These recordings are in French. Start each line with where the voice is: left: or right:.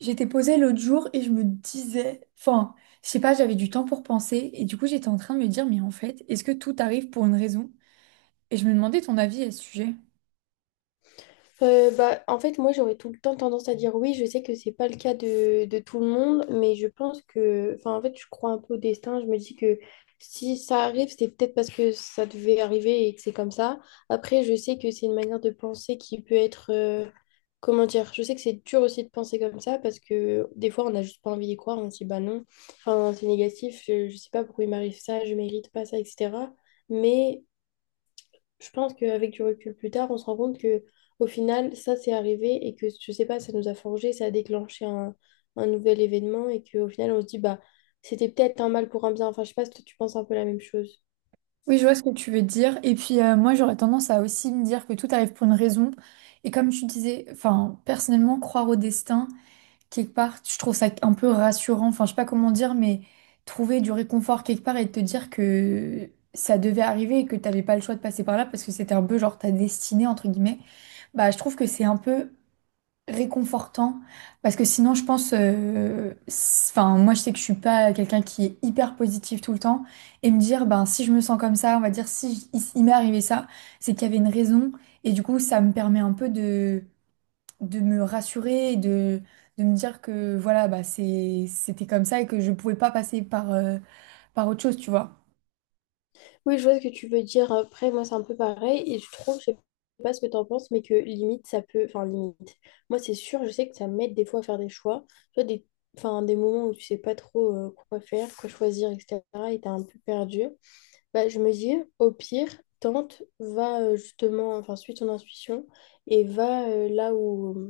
right: J'étais posée l'autre jour et je me disais, enfin, je sais pas, j'avais du temps pour penser et du coup j'étais en train de me dire, mais en fait, est-ce que tout arrive pour une raison? Et je me demandais ton avis à ce sujet.
left: Bah, en fait, moi, j'aurais tout le temps tendance à dire oui. Je sais que c'est pas le cas de tout le monde, mais je pense que, enfin, en fait, je crois un peu au destin. Je me dis que si ça arrive, c'est peut-être parce que ça devait arriver et que c'est comme ça. Après, je sais que c'est une manière de penser qui peut être, comment dire, je sais que c'est dur aussi de penser comme ça parce que des fois, on n'a juste pas envie d'y croire. On se dit, bah non, enfin, c'est négatif. Je sais pas pourquoi il m'arrive ça, je mérite pas ça, etc. Mais je pense qu'avec du recul plus tard, on se rend compte que au final, ça c'est arrivé et que je sais pas, ça nous a forgé, ça a déclenché un nouvel événement et qu'au final, on se dit bah c'était peut-être un mal pour un bien. Enfin, je sais pas si toi, tu penses un peu la même chose.
right: Oui, je vois ce que tu veux dire. Et puis moi j'aurais tendance à aussi me dire que tout arrive pour une raison. Et comme tu disais, enfin, personnellement, croire au destin quelque part. Je trouve ça un peu rassurant, enfin je sais pas comment dire, mais trouver du réconfort quelque part et te dire que ça devait arriver et que t'avais pas le choix de passer par là parce que c'était un peu genre ta destinée entre guillemets, bah je trouve que c'est un peu réconfortant parce que sinon je pense, enfin moi je sais que je suis pas quelqu'un qui est hyper positif tout le temps et me dire ben si je me sens comme ça, on va dire si j- il m'est arrivé ça, c'est qu'il y avait une raison et du coup ça me permet un peu de me rassurer et de me dire que voilà, bah, c'était comme ça et que je pouvais pas passer par, par autre chose, tu vois.
left: Oui, je vois ce que tu veux dire. Après, moi, c'est un peu pareil et je trouve, je sais pas ce que tu en penses, mais que limite, ça peut, enfin limite. Moi, c'est sûr, je sais que ça m'aide des fois à faire des choix, tu vois, des, enfin, des moments où tu sais pas trop quoi faire, quoi choisir, etc. Et t'es un peu perdu. Bah, je me dis, au pire, tente, va justement, enfin, suis ton intuition et va là où,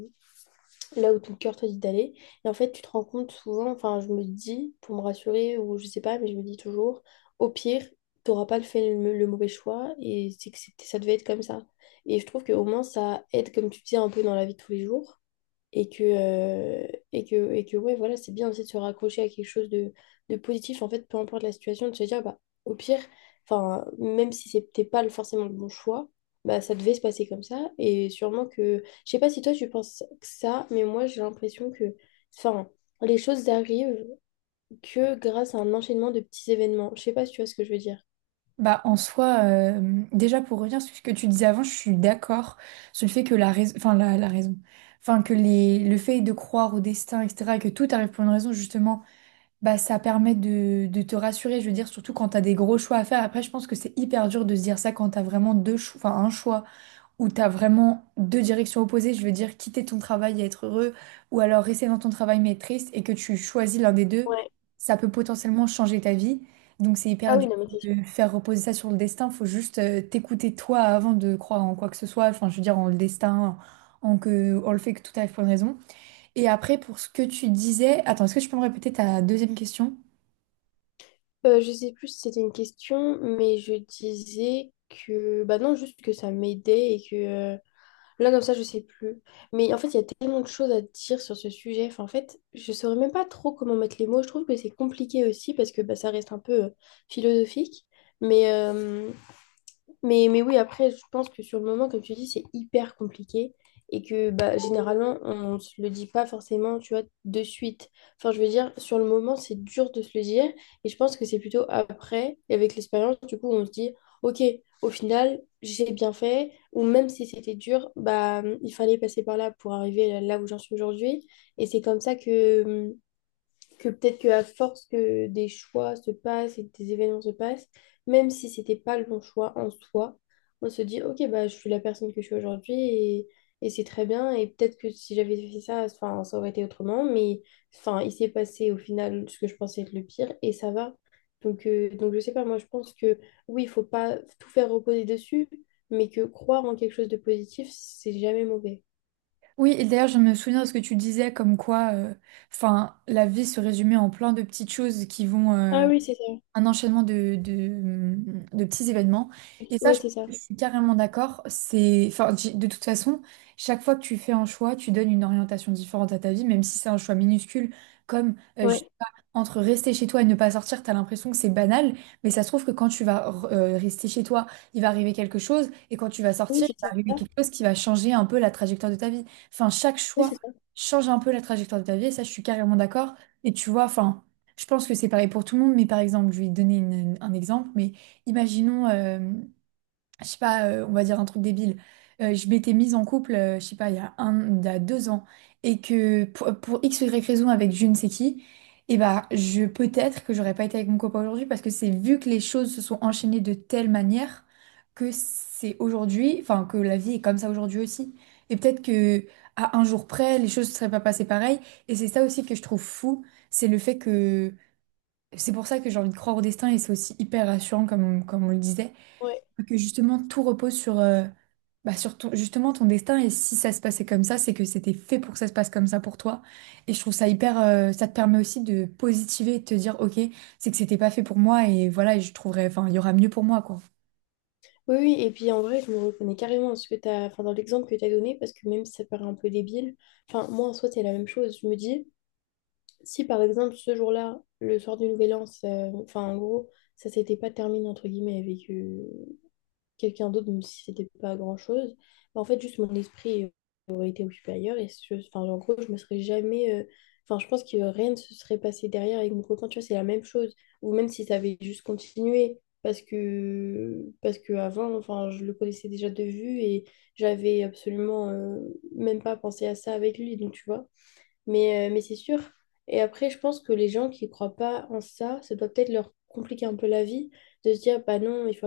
left: là où ton cœur te dit d'aller. Et en fait, tu te rends compte souvent, enfin, je me dis, pour me rassurer, ou je sais pas, mais je me dis toujours, au pire, t'auras pas fait le mauvais choix et c'est que ça devait être comme ça. Et je trouve que au moins, ça aide, comme tu dis, un peu dans la vie de tous les jours et que, euh, et que ouais, voilà, c'est bien aussi de se raccrocher à quelque chose de positif, en fait, peu importe la situation, de se dire, bah, au pire, enfin, même si c'était pas forcément le bon choix, bah, ça devait se passer comme ça, et sûrement que, je sais pas si toi tu penses que ça, mais moi j'ai l'impression que, enfin, les choses arrivent que grâce à un enchaînement de petits événements, je sais pas si tu vois ce que je veux dire.
right: Bah, en soi, déjà pour revenir sur ce que tu disais avant, je suis d'accord sur le fait que la raison, enfin le fait de croire au destin, etc., et que tout arrive pour une raison, justement, bah ça permet de te rassurer, je veux dire, surtout quand t'as des gros choix à faire. Après, je pense que c'est hyper dur de se dire ça quand t'as vraiment deux choix, enfin un choix où tu as vraiment deux directions opposées, je veux dire quitter ton travail et être heureux, ou alors rester dans ton travail mais être triste, et que tu choisis l'un des deux,
left: Ouais.
right: ça peut potentiellement changer ta vie. Donc c'est
left: Ah
right: hyper
left: oui,
right: dur
left: non, mais c'est sûr.
right: de faire reposer ça sur le destin, faut juste t'écouter toi avant de croire en quoi que ce soit, enfin je veux dire en le destin, en que on le fait que tout arrive pour une raison. Et après pour ce que tu disais, attends, est-ce que tu peux me répéter ta deuxième question?
left: Je sais plus si c'était une question, mais je disais que, bah non, juste que ça m'aidait et que, là, comme ça, je sais plus. Mais en fait, il y a tellement de choses à dire sur ce sujet. Enfin, en fait, je saurais même pas trop comment mettre les mots. Je trouve que c'est compliqué aussi parce que bah, ça reste un peu philosophique. Mais, euh, mais oui, après, je pense que sur le moment, comme tu dis, c'est hyper compliqué et que bah, généralement, on ne se le dit pas forcément, tu vois, de suite. Enfin, je veux dire, sur le moment, c'est dur de se le dire et je pense que c'est plutôt après, et avec l'expérience, du coup, on se dit, OK, au final, j'ai bien fait ou même si c'était dur, bah, il fallait passer par là pour arriver là où j'en suis aujourd'hui et c'est comme ça que peut-être que à force que des choix se passent et que des événements se passent, même si c'était pas le bon choix en soi, on se dit ok bah je suis la personne que je suis aujourd'hui et c'est très bien et peut-être que si j'avais fait ça, enfin ça aurait été autrement, mais enfin il s'est passé au final ce que je pensais être le pire et ça va. Donc je sais pas, moi je pense que oui il faut pas tout faire reposer dessus, mais que croire en quelque chose de positif c'est jamais mauvais.
right: Oui, et d'ailleurs, je me souviens de ce que tu disais, comme quoi, enfin, la vie se résumait en plein de petites choses qui vont,
left: Ah oui
right: un enchaînement de petits événements. Et ça, je pense
left: c'est ça,
right: que je suis carrément d'accord. De toute façon, chaque fois que tu fais un choix, tu donnes une orientation différente à ta vie, même si c'est un choix minuscule, comme je
left: ouais
right: sais pas, entre rester chez toi et ne pas sortir, tu as l'impression que c'est banal, mais ça se trouve que quand tu vas rester chez toi, il va arriver quelque chose, et quand tu vas
left: oui
right: sortir,
left: c'est
right: il va
left: ça,
right: arriver quelque chose qui va changer un peu la trajectoire de ta vie. Enfin, chaque
left: oui
right: choix
left: c'est ça,
right: change un peu la trajectoire de ta vie, et ça, je suis carrément d'accord. Et tu vois, enfin, je pense que c'est pareil pour tout le monde, mais par exemple, je vais donner un exemple, mais imaginons, je sais pas, on va dire un truc débile. Je m'étais mise en couple, je sais pas, il y a 2 ans, et que pour X ou Y raison avec je ne sais qui, et bah, je peut-être que j'aurais pas été avec mon copain aujourd'hui parce que c'est vu que les choses se sont enchaînées de telle manière que c'est aujourd'hui, enfin que la vie est comme ça aujourd'hui aussi. Et peut-être que à un jour près, les choses ne seraient pas passées pareil. Et c'est ça aussi que je trouve fou, c'est le fait que c'est pour ça que j'ai envie de croire au destin et c'est aussi hyper rassurant comme on le disait,
left: ouais.
right: que justement tout repose sur, bah, sur justement ton destin et si ça se passait comme ça, c'est que c'était fait pour que ça se passe comme ça pour toi. Et je trouve ça hyper, ça te permet aussi de positiver et de te dire ok, c'est que c'était pas fait pour moi et voilà, et je trouverai, enfin il y aura mieux pour moi quoi.
left: Oui, oui, et puis en vrai, je me reconnais carrément dans ce que t'as, enfin, dans l'exemple que tu as donné, parce que même si ça paraît un peu débile, enfin, moi en soi, c'est la même chose. Je me dis, si par exemple ce jour-là, le soir du Nouvel An, enfin, en gros, ça s'était pas terminé entre guillemets avec, quelqu'un d'autre, même si c'était pas grand-chose. Mais en fait, juste mon esprit aurait été occupé ailleurs. Et enfin, en gros, je me serais jamais. Enfin, je pense que rien ne se serait passé derrière avec mon copain. Tu vois, c'est la même chose. Ou même si ça avait juste continué. Parce que avant, enfin, je le connaissais déjà de vue et j'avais absolument même pas pensé à ça avec lui. Donc, tu vois. Mais c'est sûr. Et après, je pense que les gens qui croient pas en ça, ça doit peut-être leur compliquer un peu la vie de se dire, bah non, il faut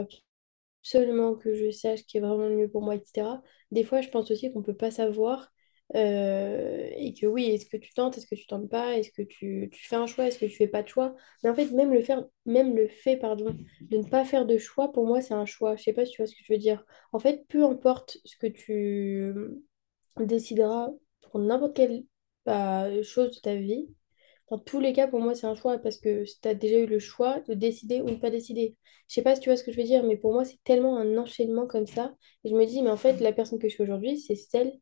left: absolument que je sache ce qui est vraiment le mieux pour moi, etc. Des fois, je pense aussi qu'on ne peut pas savoir et que oui, est-ce que tu tentes, est-ce que tu tentes pas, est-ce que tu fais un choix, est-ce que tu fais pas de choix. Mais en fait, même le faire, même le fait, pardon, de ne pas faire de choix, pour moi, c'est un choix. Je sais pas si tu vois ce que je veux dire. En fait, peu importe ce que tu décideras pour n'importe quelle bah, chose de ta vie, dans tous les cas, pour moi, c'est un choix parce que tu as déjà eu le choix de décider ou ne pas décider. Je sais pas si tu vois ce que je veux dire, mais pour moi, c'est tellement un enchaînement comme ça. Et je me dis, mais en fait, la personne que je suis aujourd'hui, c'est celle,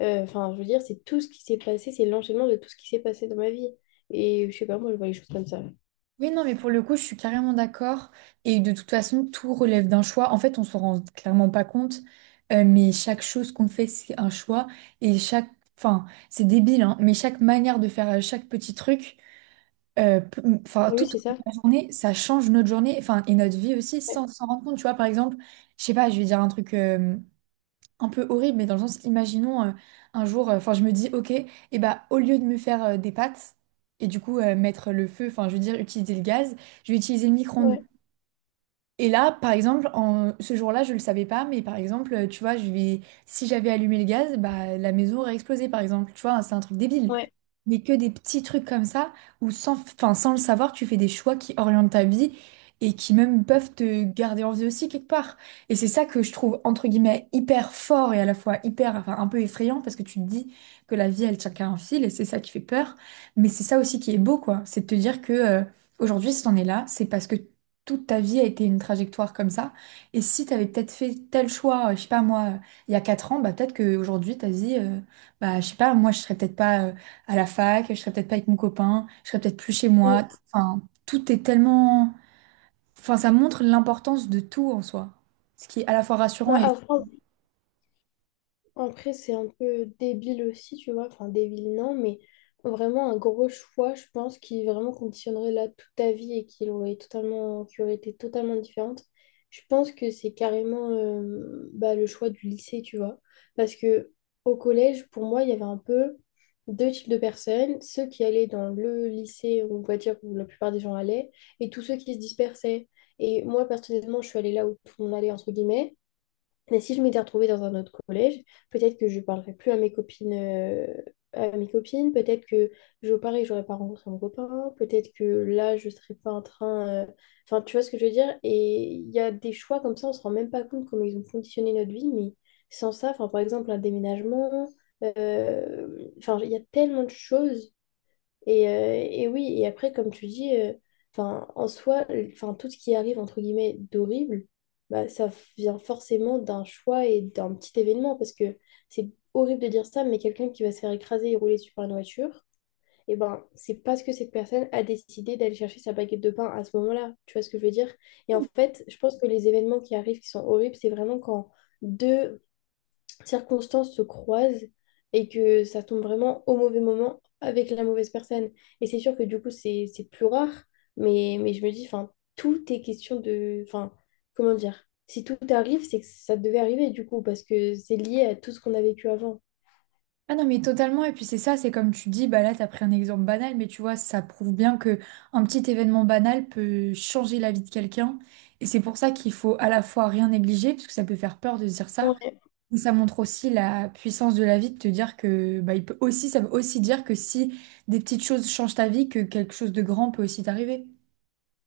left: enfin, je veux dire, c'est tout ce qui s'est passé, c'est l'enchaînement de tout ce qui s'est passé dans ma vie. Et je sais pas, moi, je vois les choses comme ça.
right: Oui, non, mais pour le coup, je suis carrément d'accord. Et de toute façon, tout relève d'un choix. En fait, on s'en rend clairement pas compte, mais chaque chose qu'on fait, c'est un choix. Et c'est débile, hein, mais chaque manière de faire chaque petit truc,
left: Oui,
right: toute
left: c'est ça.
right: la journée, ça change notre journée, enfin, et notre vie aussi,
left: Ouais.
right: sans s'en rendre compte. Tu vois, par exemple, je sais pas, je vais dire un truc un peu horrible, mais dans le sens, imaginons un jour, enfin je me dis, ok, et bah au lieu de me faire des pâtes et du coup mettre le feu, enfin je veux dire utiliser le gaz, je vais utiliser le micro-ondes.
left: Ouais.
right: Et là, par exemple, en... ce jour-là, je le savais pas, mais par exemple, tu vois, je vais... si j'avais allumé le gaz, bah, la maison aurait explosé, par exemple. Tu vois, c'est un truc débile.
left: Ouais.
right: Mais que des petits trucs comme ça, où sans le savoir, tu fais des choix qui orientent ta vie et qui même peuvent te garder en vie aussi quelque part. Et c'est ça que je trouve, entre guillemets, hyper fort et à la fois hyper, enfin, un peu effrayant, parce que tu te dis que la vie, elle tient qu'à un fil, et c'est ça qui fait peur. Mais c'est ça aussi qui est beau, quoi. C'est de te dire que... aujourd'hui, si t'en es là, c'est parce que toute ta vie a été une trajectoire comme ça. Et si tu avais peut-être fait tel choix, je sais pas moi, il y a 4 ans, bah peut-être qu'aujourd'hui, tu as dit, bah je sais pas, moi je serais peut-être pas à la fac, je serais peut-être pas avec mon copain, je serais peut-être plus chez
left: Mm.
right: moi. Enfin, tout est tellement... Enfin, ça montre l'importance de tout en soi. Ce qui est à la fois rassurant.
left: Bah, après, c'est un peu débile aussi, tu vois. Enfin, débile, non, mais vraiment un gros choix, je pense, qui vraiment conditionnerait là toute ta vie et qui aurait totalement, qui aurait été totalement différente. Je pense que c'est carrément bah, le choix du lycée, tu vois. Parce que au collège, pour moi, il y avait un peu deux types de personnes, ceux qui allaient dans le lycée, on va dire, où la plupart des gens allaient, et tous ceux qui se dispersaient. Et moi, personnellement, je suis allée là où tout le monde allait, entre guillemets. Mais si je m'étais retrouvée dans un autre collège, peut-être que je ne parlerais plus à mes copines. Peut-être que je, pareil, j'aurais pas rencontré mon copain. Peut-être que là, je ne serais pas en train. Enfin, tu vois ce que je veux dire? Et il y a des choix comme ça, on ne se rend même pas compte comment ils ont conditionné notre vie. Mais sans ça, enfin, par exemple, un déménagement. euh, Enfin, il y a tellement de choses et oui, et après, comme tu dis, 'fin, en soi, enfin, tout ce qui arrive, entre guillemets, d'horrible, bah, ça vient forcément d'un choix et d'un petit événement, parce que c'est horrible de dire ça, mais quelqu'un qui va se faire écraser et rouler dessus par une voiture, et ben, c'est parce que cette personne a décidé d'aller chercher sa baguette de pain à ce moment-là. Tu vois ce que je veux dire? Et en fait, je pense que les événements qui arrivent, qui sont horribles, c'est vraiment quand deux circonstances se croisent et que ça tombe vraiment au mauvais moment avec la mauvaise personne. Et c'est sûr que du coup, c'est plus rare, mais je me dis, enfin, tout est question de... Enfin, comment dire? Si tout arrive, c'est que ça devait arriver du coup, parce que c'est lié à tout ce qu'on a vécu avant.
right: Ah non mais totalement et puis c'est ça, c'est comme tu dis, bah là t'as pris un exemple banal mais tu vois ça prouve bien que un petit événement banal peut changer la vie de quelqu'un et c'est pour ça qu'il faut à la fois rien négliger parce que ça peut faire peur de se dire ça,
left: Ouais.
right: mais ça montre aussi la puissance de la vie de te dire que bah il peut aussi, ça veut aussi dire que si des petites choses changent ta vie, que quelque chose de grand peut aussi t'arriver.